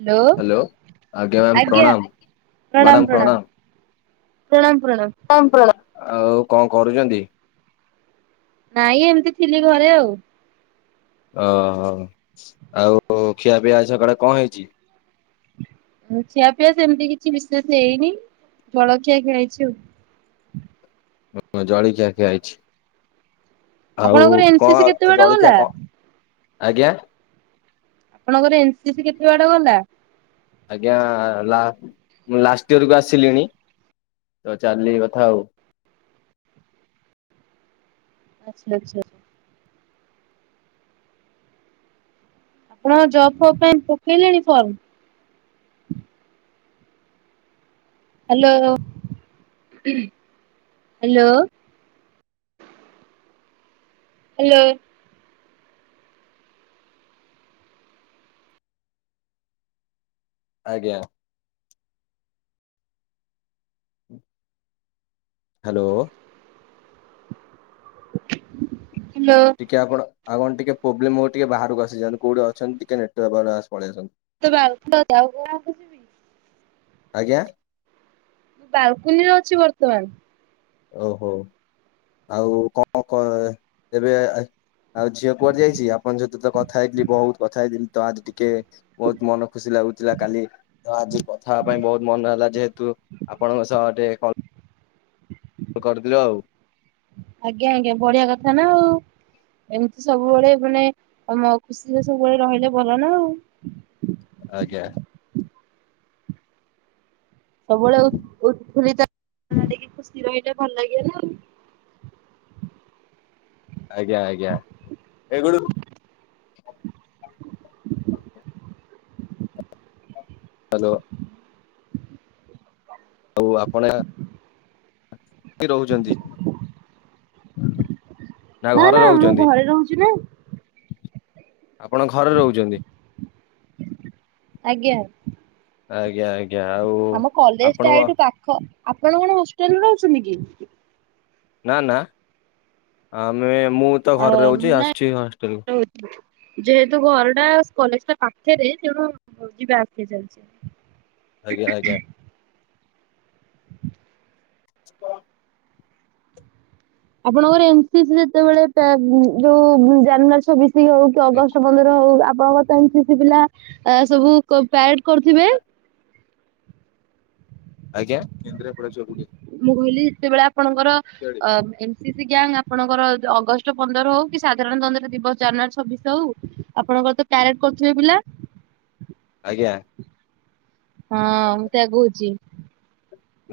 Hello ma'am ଆଜ୍ଞା ପ୍ରଣାମ ପ୍ରଣାମ ପ୍ରଣାମ। ପ୍ରଣାମ ପ୍ରଣାମ। ପ୍ରଣାମ। ଆଉ କଣ କରୁଛନ୍ତି? ନାଇଁ ଏମିତି ଥିଲି ଘରେ ଆଉ। ଓହୋ ଆଉ ଖିଆ ପିଆ ଆଜି ସକାଳେ କଣ ହେଇଛି? ଆଉ ଖିଆ ପିଆ ସେମିତି କିଛି ବିଶେଷ ହେଇନି ଜଳଖିଆ ଖିଆ ହେଇଛି ଆଉ। ଓହୋ ଜଳଖିଆ ଖିଆ ହେଇଛି। ଆଉ ଆପଣଙ୍କର ଏନ୍ ସି ସି କେତେ କଣ ବାଟ ଗଲା? ଜଳଖିଆ କଣ ଆଜ୍ଞା। ଆପଣଙ୍କର ଏନ୍ସି ସି କେତେ ବାଟ ଗଲା? ଆଜ୍ଞା ମୁଁ ଲାଷ୍ଟ ଇୟରକୁ ଆସିଲିଣି ତ ଚାଲିଲା କଥା ଆଉ। ଆଚ୍ଛା ଆଚ୍ଛା। ଆପଣ ଜବ୍ ଫବ୍ ପାଇଁ ପକେଇଲେଣି ଫର୍ମ? Hello hello. ହ୍ୟାଲୋ। ଆଜ୍ଞା। ହ୍ୟାଲୋ। ହ୍ୟାଲୋ। ଟିକେ ଆପଣ ଆଉ କଣ ଟିକେ ପ୍ରୋବ୍ଲେମ୍ ହବ ଟିକେ ବାହାରକୁ ଆସିଯାଆନ୍ତି କୋଉଠି ଅଛନ୍ତି ଟିକେ ନେଟୱର୍କ ପାଉନି ପଳେଇ ଆସନ୍ତୁ। [inaudible] ଆଜ୍ଞା। ବାଲକୁନିରେ ଅଛି ବର୍ତ୍ତମାନ। ଓହୋ ଆଉ କଣ କ ଏବେ ଆଉ ଝିଅ କୁଆଡେ ଯାଇଛି ଆପଣ ଝିଅ ସହିତ କଥା ହେଇଥିଲି ବହୁତ କଥା ହେଇଥିଲି ତ ଆଜି ଟିକେ ବହୁତ ମନ ଖୁସି ଲାଗୁଥିଲା କାଲି। ତ ଆଜି କଥା ପାଇଁ ବହୁତ ମନ ହେଲା ଯେହେତୁ ଆପଣଙ୍କ ସହ ଟିକେ କଲ କରିଥିଲୁ ଆଉ। ଆଜ୍ଞା ଆଜ୍ଞା ବଢିଆ କଥା ନା ଆଉ। ଏମିତି ସବୁବେଳେ ମାନେ ଆମ ଖୁସିରେ ସବୁବେଳେ ରହିଲେ ଭଲ ନା ଆଉ। ଆଜ୍ଞା। ସବୁବେଳେ [inaudible] ଖୁସି ରହିଲେ ଭଲ ଲାଗିବ ନା ଆଉ। ଆଜ୍ଞା ଆଜ୍ଞା ଏଗଳୁ [inaudible] ହ୍ୟାଲୋ। ଆଉ ଆପଣ ରହୁଛନ୍ତି। ନା ଘରେ ନା ମୁଁ ରହୁଛନ୍ତି ଘରେ ରହୁଛି ନା। ଆପଣ ଘରେ ରହୁଛନ୍ତି। ଆଜ୍ଞା। ଆଜ୍ଞା ଆଜ୍ଞା। ଆଉ ଆମ କଲେଜଟା ଆପଣଙ୍କ ଏଇଠୁ ପାଖ ଆପଣ କଣ ହୋଷ୍ଟେଲରେ ରହୁଛନ୍ତି କି? ନା ନା ଆମେ ମୁଁ ତ ଅ ଘରେ ରହୁଛି ମୁଁ ନା ଆସିଛି ହଷ୍ଟେଲକୁ। ଯେହେତୁ ଘରଟା କଲେଜଟା ପାଖରେ ତେଣୁ ଯିବା ଆସିବା ଚାଲିଛି। ଆଜ୍ଞା ଆଜ୍ଞା। ସ୍ପ। ଆପଣଙ୍କର ଏ ନ୍ ସି ସି ଯେତେବେଳେପ୍ଯା ଯୋଉ ଜାନୁଆରୀ ଛବିଶି ହୋଉ କି ଅଗଷ୍ଟ ଆପଣଙ୍କର ଓ ଆପଣ ତ ଏ ନ୍ ସି ସି ପିଲା ସବୁ ପ୍ୟାରେଡ୍ କରୁଥିବେ? ଆଜ୍ଞା। କେନ୍ଦ୍ରାପଡ଼ା ଯିବା ବୁଲି। ମୁଁ ଭୁଲି ଯେତେବେଳେ ଆପଣଙ୍କର ଅ ଏମ ସି ସି ଗ୍ୟାଙ୍ଗ ଆପଣଙ୍କର ଅଗଷ୍ଟ ପନ୍ଦର ହୋଉ କି ସାଧାରଣତନ୍ତ୍ର ଦିବସ ଜାନୁଆରୀ ଛବିଶି ହୋଉ ଆପଣଙ୍କର ତ ପ୍ୟାରେଡ୍ କରୁଥିବେ ପିଲା? ଆଜ୍ଞା। ହଁ ମୁଁ ସେଇଆ କହୁଚି।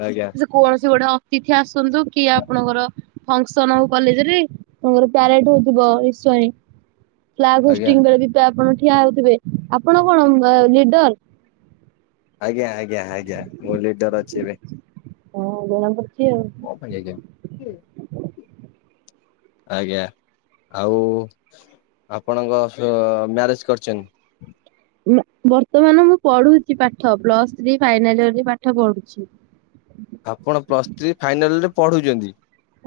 ଆଜ୍ଞା। କୌଣସି ଗୋଟେ ଅତିଥି ଆସନ୍ତୁ କି ଆପଣଙ୍କର ଫଙ୍କସନ ହୋଉ କଲେଜ ରେ ତାଙ୍କର ପ୍ୟାରେଡ୍ ହୋଉଥିବ ନିଶ୍ଚୟେ। କ୍ଲାସ ଆଜ୍ଞା ହେଷ୍ଟିଙ୍ଗ୍ ବେଳେ ବି ପା ଆପଣ ଠିଆ ହୋଉଥିବେ। ଆପଣ କଣ ଲିଡର? ଆଜ୍ଞା ଆଜ୍ଞା ଆଜ୍ଞା। ମୁଁ ଲିଡର ଅଛି ଏବେ। ହଁ ଜଣା ପଡୁଚି ଆଉ। କଁ ପାଇଁ ଯାଇଚନ୍ତି? ଆଜ୍ଞା। ଆଉ ଆପଣଙ୍କ ଅସ ମ୍ୟାରେଜ୍ କରିଚନ୍ତି? ବର୍ତ୍ତମାନ ମୁଁ ପଢୁଚି ପାଠ। ପ୍ଲସ୍ ଥ୍ରୀ ଫାଇନାଲ ଇୟରିଲି ପାଠ ପଢୁଚି। ଆପଣ ପ୍ଲସ୍ ଥ୍ରୀ ଫାଇନାଲ ରେ ପଢୁଚନ୍ତି?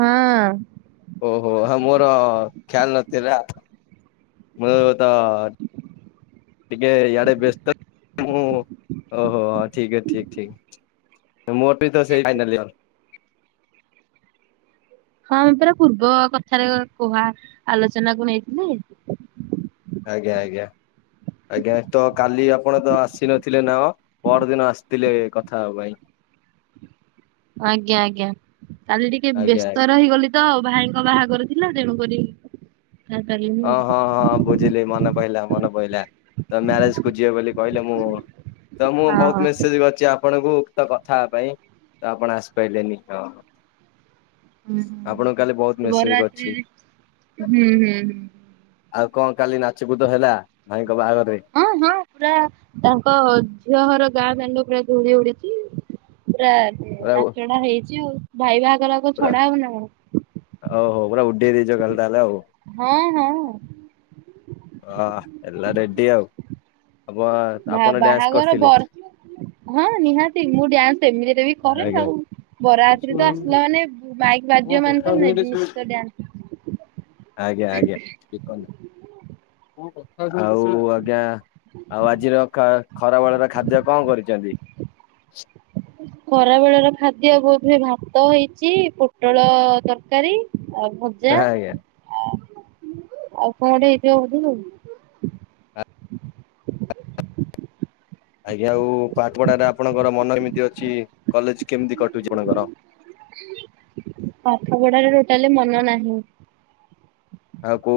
ହଁ। ଓହୋ ମୋର ଖ୍ୟାଲ ନଥିଲା ମୁଁ ତ - - ଟିକିଏ ଇଆଡେ ବ୍ୟସ୍ତ। ମୁଁ ଅ ଓ ଠିକ୍ ହେ ଠିକ୍ ଠିକ୍ ମୋର ବି ତ ସେଇ ଫାଇନାଲି ଇଅର। ହଁ ପରା ପୂର୍ବ କଥାରେ କୁହା ଆଲୋଚନା କୁ ନେଇଥିଲି।। ଆଜ୍ଞା ଆଜ୍ଞା। ଆଜ୍ଞା ତ କାଲି ଆପଣ ତ ଆସିନଥିଲେ ନ ଅ। ପରଦିନ ଆସିଥିଲେ କଥା ହବା ପାଇଁ। ଆଜ୍ଞା ଆଜ୍ଞା। କାଲି ଟିକିଏ ଆଜ୍ଞା ବ୍ୟସ୍ତ ରହିଗଲି - - ତ ଭାଇଙ୍କ ବାହାଘର ଥିଲା ତେଣୁକରି [unintelligible] ହଁ ହଁ ହଁ ବୁଝିଲି। ମନେ ପଇଲା ମନେ ପଇଲା ତ ମ୍ୟାରେଜକୁ ଯିବେ ବୋଲି କହିଲେ ମୁଁ ତ ମୁଁ ଆଉ। ବୋହୁତ ମେସେଜ କରିଛି ଆପଣଙ୍କୁ ଉକ୍ତ କଥା ହଵାପାଇଁ ତ ଆପଣ ଆସିପାଇଲେନି ହଁ ହଁ ଆପଣଙ୍କୁ କାଲି ବହୁତ ହୁଁ ମେସେଜ କରିଛି। ବରରାତ୍ରିରେ ହୁଁ ହୁଁ। ଆଉ କଣ କାଲି ନାଚକୁଦ ହେଲା ଭାଇଙ୍କ ବାହାଘରରେ? ହଁ ହଁ ପୁରା ତାଙ୍କ ଝିଅ ଘର ଗାଁ ଦାଣ୍ଡ ପୁରା ଧୂଳି ଉଡିଚି। ପୁରା ପୁରା ନାଚଡା ହେଇଚି। ଭାଇ ବାହାଘରକୁ ଛଡା ହଵ ନା କଣ? ଆଉ ପୁରା ଉଡେଇ ଦେଇଚ କାଲି ତାହେଲେ ଆଉ। ହଁ ହଁ। ଅଆ ଏଲା ରେଡି ଆଉ। ଆପ ବା ଆପଣ ଡ୍ୟାନ୍ସ ବାହାଘର କରିଥିଲେ ପର ହଁ ନିହାତି ମୁଁ ଡ୍ୟାନ୍ସ ଏମିଡେରେ ବି କରେ ଆଜ୍ଞା। ଆଉ ବର ଯାତ୍ରୀତ ଆସିଲା ମାନେ ମାଇକି ବାଜିବ ମାନେ ଆଜ୍ଞା ତ ନି ଆଜ୍ଞା। ନିଶ୍ଚିତ ଡ୍ୟାନ୍ସ କିଏ କହିଲା। [unintelligible] ଆଉ ଆଜ୍ଞା ଆଉ ଆଜିର ଖା ଖରା ବେଳରେ ଖାଦ୍ୟ କଣ କରିଚନ୍ତି? ଖରାବେଳର ଖାଦ୍ୟ ବୋଧହୁଏ ଭା ଭାତ ହେଇଛି ପୋଟଳ ତର୍କାରୀ ଆଉ ଭଜା। ଆଜ୍ଞା ଅଁ ଆଉ ଉପମା ଟିଏ ହେଇଥିବ ବୋଧେ ଆଉ। ଆଜ୍ଞା ଆଉ ପାଠ୍ ପଢାଟା ଆପଣଙ୍କର ମନ ଏମିତି ଅଛି କଲେଜ୍ କେମ୍ତି କଟୁଛି ଆପଣଙ୍କର? ପାଠପଢାରେ ଟୋଟାଲି ମନ ନାହିଁ। ଆଉ କୁ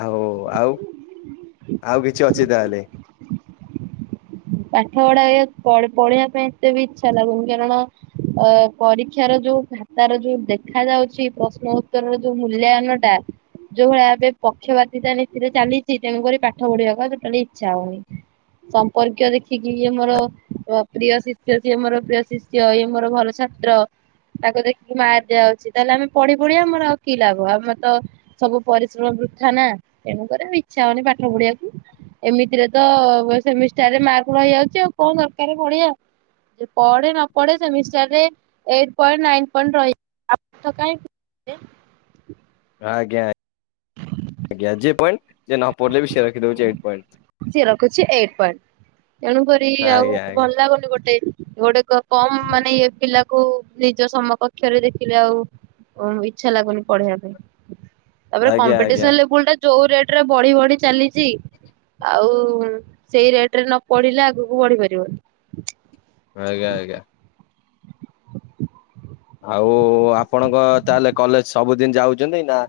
ଆଉ ଆଉ ଆଉ କିଛି ଅଛି ତାହେଲେ? ପାଠ ପଢାରେ ପଢ୍ ପଢିବା ପାଇଁ ଏତେ ବି ଇଚ୍ଛା ଲାଗୁନି କାରଣ - ଅ ପରୀକ୍ଷାର ଯୋଉ ଖାତାର ଯୋଉ ଦେଖା ଯାଉଛି ପ୍ରଶ୍ନ ଉତ୍ତରର ଯୋଉ ମୂଲ୍ୟାୟନ - - ଟା ଯୋଉ ଭଳିଆ ଏବେ ପକ୍ଷବାତିତା ନୀତିରେ ଚ଼ାଲିଚି ତେଣୁକରି ପାଠ ପଢିବାକୁ ଆଉ ଟୋଟାଲି ଇଚ୍ଛା ହୋଉନି। ସମ୍ପର୍କୀୟ ଦେ ଦେଖିକି ଇଏ ମୋର ଅ ଅପ୍ରିୟ ଶିଷ୍ୟ, ସିଏ ମୋର ପ୍ରିୟ ଶିଷ୍ୟ, ଇଏ ମୋର ଭଲ ଛାତ୍ର। ତାକୁ ଦେଖିକି ମାର୍କ ଦିଆ ଦିଆହୋଉଛି ତାହେଲେ ଆମେ ପଢି ପଢି ଆମର ଆଉ କି ଲାଭ ଆମର ତ ସବୁ ପରିଶ୍ରମ ବୃଥାା ନା ତେଣୁକରି ଆଉ ଇଚ୍ଛା ହୋଉନେଇଁ ପାଠ ପଢିବାକୁ। ଏମିତିରେ ତ ବ ସେମିଷ୍ଟାରରେ ମାର୍କ ରହି ଯାଉଛି ଆଉ କଣ ଦର୍କାରେ ପଢିଆ। ଯେ ପଢେ ନ ପଢେ ସେମିଷ୍ଟାରରେ ଏଇଟ ପଏଣ୍ଟ ନାଇନ ପଏଣ୍ଟ ରଇ ଆଉ ପାଠ କାଇଁ ପ ଆଜ୍ଞା। ଯେ ପଏଣ୍ଟ ଜିଏ ନ ପଢିଲେବି ସିଏ ରଖିଦୋଉଛି ଏଇଟ୍ ପଏନ୍ଥ। ସିଏ ରଖୁଛି ଏଇଟ୍ ପଏଣ୍ଟ ତେଣୁକରି ଆଉ ଆଜ୍ଞା ଭଲ୍ ଲାଗୁନି ଗୋଟେ ଗୋଟେ କମ୍ ମାନେ ଇଏ ଥିଲାକୁ କୋଉ ନିଜ ସମକକ୍ଷରେ ଦେଖିଲେ ଆଉ ଉଁ ଇଚ୍ଛା ଲାଗୁନି ପଢେଇବା ପାଇଁ। ତାପରେ ଆଜ୍ଞା ଆଜ୍ଞା କମ୍ପିଟିସନ୍ ଲେବୁଲ ଟା ଯୋଉ ରେଟ୍ ରେ ବଢି ବଢି ଚାଲିଚି ଆଉ ସେଇ ରେଟ୍ ରେ ନ ପଢିଲେ ଆଗୁକୁ ବଢି ପାରିବନି। ଆଜ୍ଞା ଆଜ୍ଞା। ଆଉ ଆପଣ ଙ୍କ ତାହେଲେ କଲେଜ ସବୁଦିନ୍ ଯାଉଚନ୍ତି ନା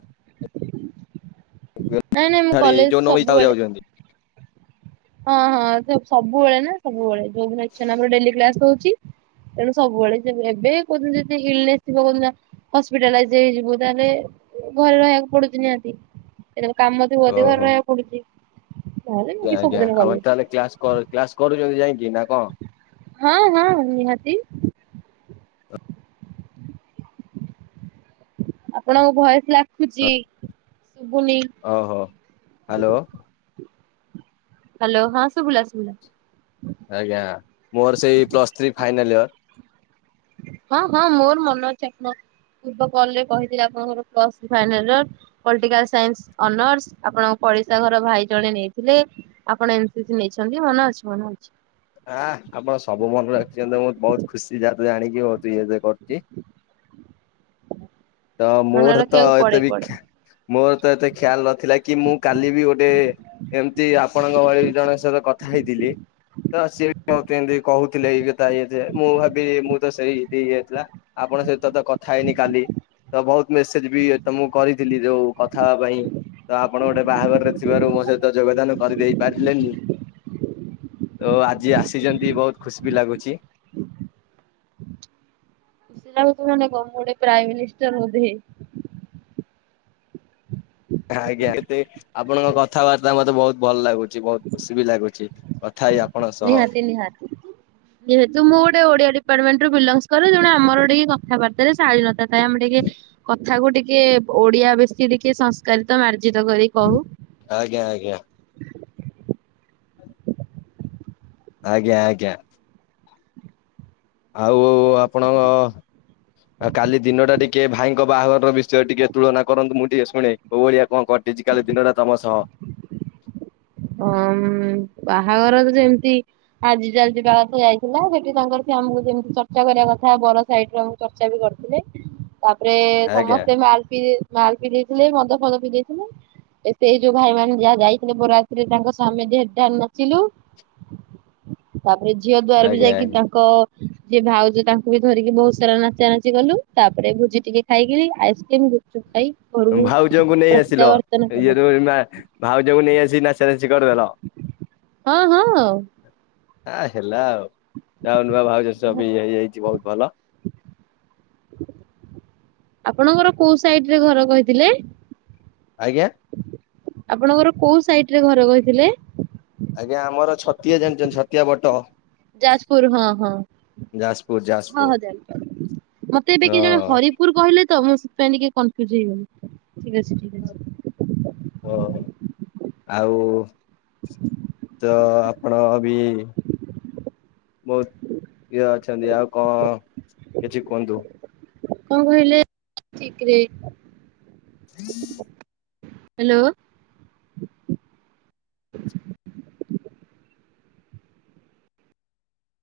ନାଇଁ ନାଇଁ ମୁଁ ଛାଡି କଲେଜ୍ ଯୋଉ ନ ଇଚ୍ଛା ସବୁବେଳେ ଯାଉଛନ୍ତି? ହଁ ହଁ ସବୁ ସବୁବେଳେ ନା ସବୁବେଳେ ଯୋଉଦିନ ଇଚ୍ଛା ନା ଆମର ଡେଲି କ୍ଲାସ ହୋଉଚି। ତେଣୁ ସବୁବେଳେ ଯେବେ ଏବେ କୋଉଦିନ ଯେଦି ହିଲନେସ୍ ଥିବ କୋଉଦିନ ହସ୍ପିଟାଲାଇଜ୍ ହେଇଯିବୁ ତାହେଲେ ଘରେ ରହିଆକୁ ପଡୁଛି ନିହାତି। ଯେତେବେଳ କାମ ଥିବ ଅଧିକ ଘରେ ଓହୋ ରହିଆକୁ ପଡୁଛି। ଆଜ୍ଞା ଆଜ୍ଞା ସବୁଦିନ ଆପଣ କଲେଜ ତାହେଲେ କ୍ଲାସ୍ କରୁ କ୍ଲାସ୍ କରୁଚନ୍ତି ଯାଇକି ନା କଁ? ହଁ ହଁ ନିହାତି। ଆପଣଙ୍କୁ ଭୟସ୍ ଲାଖୁଛି ଶୁଭୁନି। ଓହୋ ହାଲୋ ହାଲୋ ହଁ ଶୁଭିଲା ଶୁଭିଲା। ଆଜ୍ଞା ମୋର ସେଇ ପ୍ଲସ୍ ଥ୍ରୀ ଫାଇନାଲ୍ ଇୟର। ହଁ ହଁ ମୋର ମନେ ଅଛି ଆପଣ ପୂର୍ବ କଲ୍ ରେ କହିଥିଲେ ଆପଣଙ୍କର plus three final year. Political science honours ଆପଣଙ୍କ ପଡିଶା ଘର ଭାଇ ଜଣେ ନେଇଥିଲେ। ଆପଣ ଏମ୍ ସି ସି ନେଇଛନ୍ତି ମନେ ଅଛି ମନେ ଅଛି। ଆଃ ଆପଣ ସବୁ ମନେ ରଖିଛନ୍ତି ମୁଁ ବହୁତ୍ ଖୁସି ଯେହେତୁ ଜାଣିକି ବହୁତ୍ ଇଏ ଯିଏ କରୁଚି। ତ ମନେ ମୋର ତ ରଖିବାକୁ ପଡେ ଏତେ ବି ପଡେ। ଖ୍ୟା ମୋର ତ ଏତେ ଖ୍ୟାଲ୍ ନଥିଲା କି ମୁଁ କାଲି ବି ଗୋଟେ ଏମ୍ତି ଆପଣଙ୍କ ଭଳି ଜଣଙ୍କ ସହିତ କଥା ହେଇଥିଲି। ତ ସିଏ ବି ମତେ ଏମ୍ତି କହୁଥିଲେ ଏଇ କଥା ଇଏ ଜିଏ ମୁଁ ଭାବି ଇଏମୁଁ ତ ପିଇକି ଆସି ଥିଲା। ଆପଣଙ୍କ ସହିତ ତ କଥା ହେଇନି କାଲି। ତ ବୋହୁତ୍ ମେସେଜ ବି ତମୁକୁ କରିଥିଲି ଯୋଉ କଥା ହବା ପାଇଁ।? ତ ଆପଣ ଗୋଟେ ବାହାଘରରେ ଥିବାରୁ ମୋ ସଇତ ଯୋଗଦାନ କରିଦେଇ ପାରିଲେନି। ତୋ ଆଜି ଆସିଚନ୍ତି ବୋହୁତ୍ ଖୁସ୍ ବି ଲାଗୁଛି। ହୁଁ [unintelligible] ମୁଁ ଗୋଟେ ପ୍ରାଇମ ମିନିଷ୍ଟର ବୋଧେ। ଆଜ୍ଞା କେତେ ଆପଣଙ୍କ କଥାବାର୍ତ୍ତା ମତେ ବହୁତ ଭଲ ଲାଗୁଛି ବହୁତ ଖୁସି ବି ଲାଗୁଛି। କଥା ହେଇ ଆ ନିହାତି ନିହାତି। ଯେହେତୁ ମୁଁ ଗୋଟେ ଓଡିଆ ଡିପାର୍ଟମେଣ୍ଟରୁ ବିଲଙ୍ଗସ କରେ ଜଣ ଆମର୍ ଟିକେ କଥାବାର୍ତ୍ତା ରେ ଶାଳୀନତା ଆମେ ଟିକେ କଥାକୁ ଟିକେ ଓଡିଆ ବେଶୀ ଟିକେ ସଂସ୍କାରିତ ମାର୍ଜିତ କରି କହୁ। ଆଜ୍ଞା ଆଜ୍ଞା। ଆଜ୍ଞା ଆଜ୍ଞା। ଆଉ ଆପଣଙ୍କ ଆଉ କାଲି ଦିନ ଟା ଟିକେ ଭାଇଙ୍କ ବାହାଘର ବିଷୟ ଟିକେ ତୁଳନା କରନ୍ତୁ ମୁଁ ଟିକେ ଶୁଣେ। କୋଉ ଭଳିଆ କଣ କଟିଛି କାଲି ଦିନଟା ତମ ସହ। ହଁ ବାହାଘର ତ ଯେମିତି ଆଜି ଚାଲି ଯିବା କଥା ଯାଇଥିଲା ସେଠି ତାଙ୍କର ସେ ଆମକୁ ଯେମିତି ଚର୍ଚ୍ଚା କରିବା କଥା ବର ସାଇଡ ଆମକୁ ଚର୍ଚ୍ଚା ବି କରିଥିଲେ। ତାପରେ ଆଜ୍ଞା ସମସ୍ତେ ମାଲପି ମାଲ ପିନ ଦେଇଥିଲେ ମଦ ଫଦ ପିଦେଇଥିଲେ ସେଇ ଯୋଉ ଭାଇ ମାନେ ଯାହା ଯାଇଥିଲେ ବାରଯା ତ୍ରି ସେ ତା [unintelligible] ତାପରେ ଝିଅ ଦ୍ୱାର ବି ଆଜ୍ଞା ଯାଇକି ଆଜ୍ଞା ତାଙ୍କ ଯିଏ ଭାଉଜ ତାଙ୍କୁ ବି ଧରିକି ବହୁତ ସାରା ନାଚା ନାଚି କଲୁ ତାପରେ ଭୋଜି ଟିକେ ଖାଇକି ଆଇସ୍କ୍ରିମ ଗୁ ସୁୁଟାଇ ଭାଉଜଙ୍କୁ ନେଇ ଆସିଲ କଲୁ ଇଏ ର ମା ଭାଉଜଙ୍କୁ ନେଇ ଆସିିକି ନାଚା ନାଚି କରିଦେଲ। ହଁ-ହଁ। ହାଁ ହେଲା ଆଉ ଯାହା ହ‌ଉ, ନୂଆ ଭାଉଜ ସ ବି ହେଇଯାଇଛି ବହୁତ ଭଲ। ଆପଣଙ୍କର କୋଉ ସାଇଡ୍ ରେ ଘର କହିଥିଲେ। ଆଜ୍ଞା। ଆପଣଙ୍କର କୋଉ ସାଇଟ୍ ରେ ଘର କହିଥିଲେ। ଆଜ୍ଞା ଆମର ଛତିଆ ଜାଣିଛନ୍ତି ଛତିଆ ବଟ। ଯାଜପୁର ହଁ-ହଁ। ଯାଜପୁର ଯାଜପୁର ହଁ-ହଁ ଜାଣିପାଇଲି ମତେ ଏବେ କିଏ ଜଣେ ହଁ ହରିପୁର କହିଲେ ତ ମୁଁ ସେଥିପାଇଁ ଟିକେ କନଫ୍ୟୁଜ ହେଇଗଲି ଠିକ୍ ଅଛିି। ଓହୋ ଆଉ ତ ଆପଣ ବି ବହୁତ୍ ଇଏ ଅଛନ୍ତି ଆଉ କଣ କିଛି କୁହନ୍ତୁ? କ‌ଣ କହିଲେ ଠିକ୍ ରେ [inaudible] ହାଲୋ।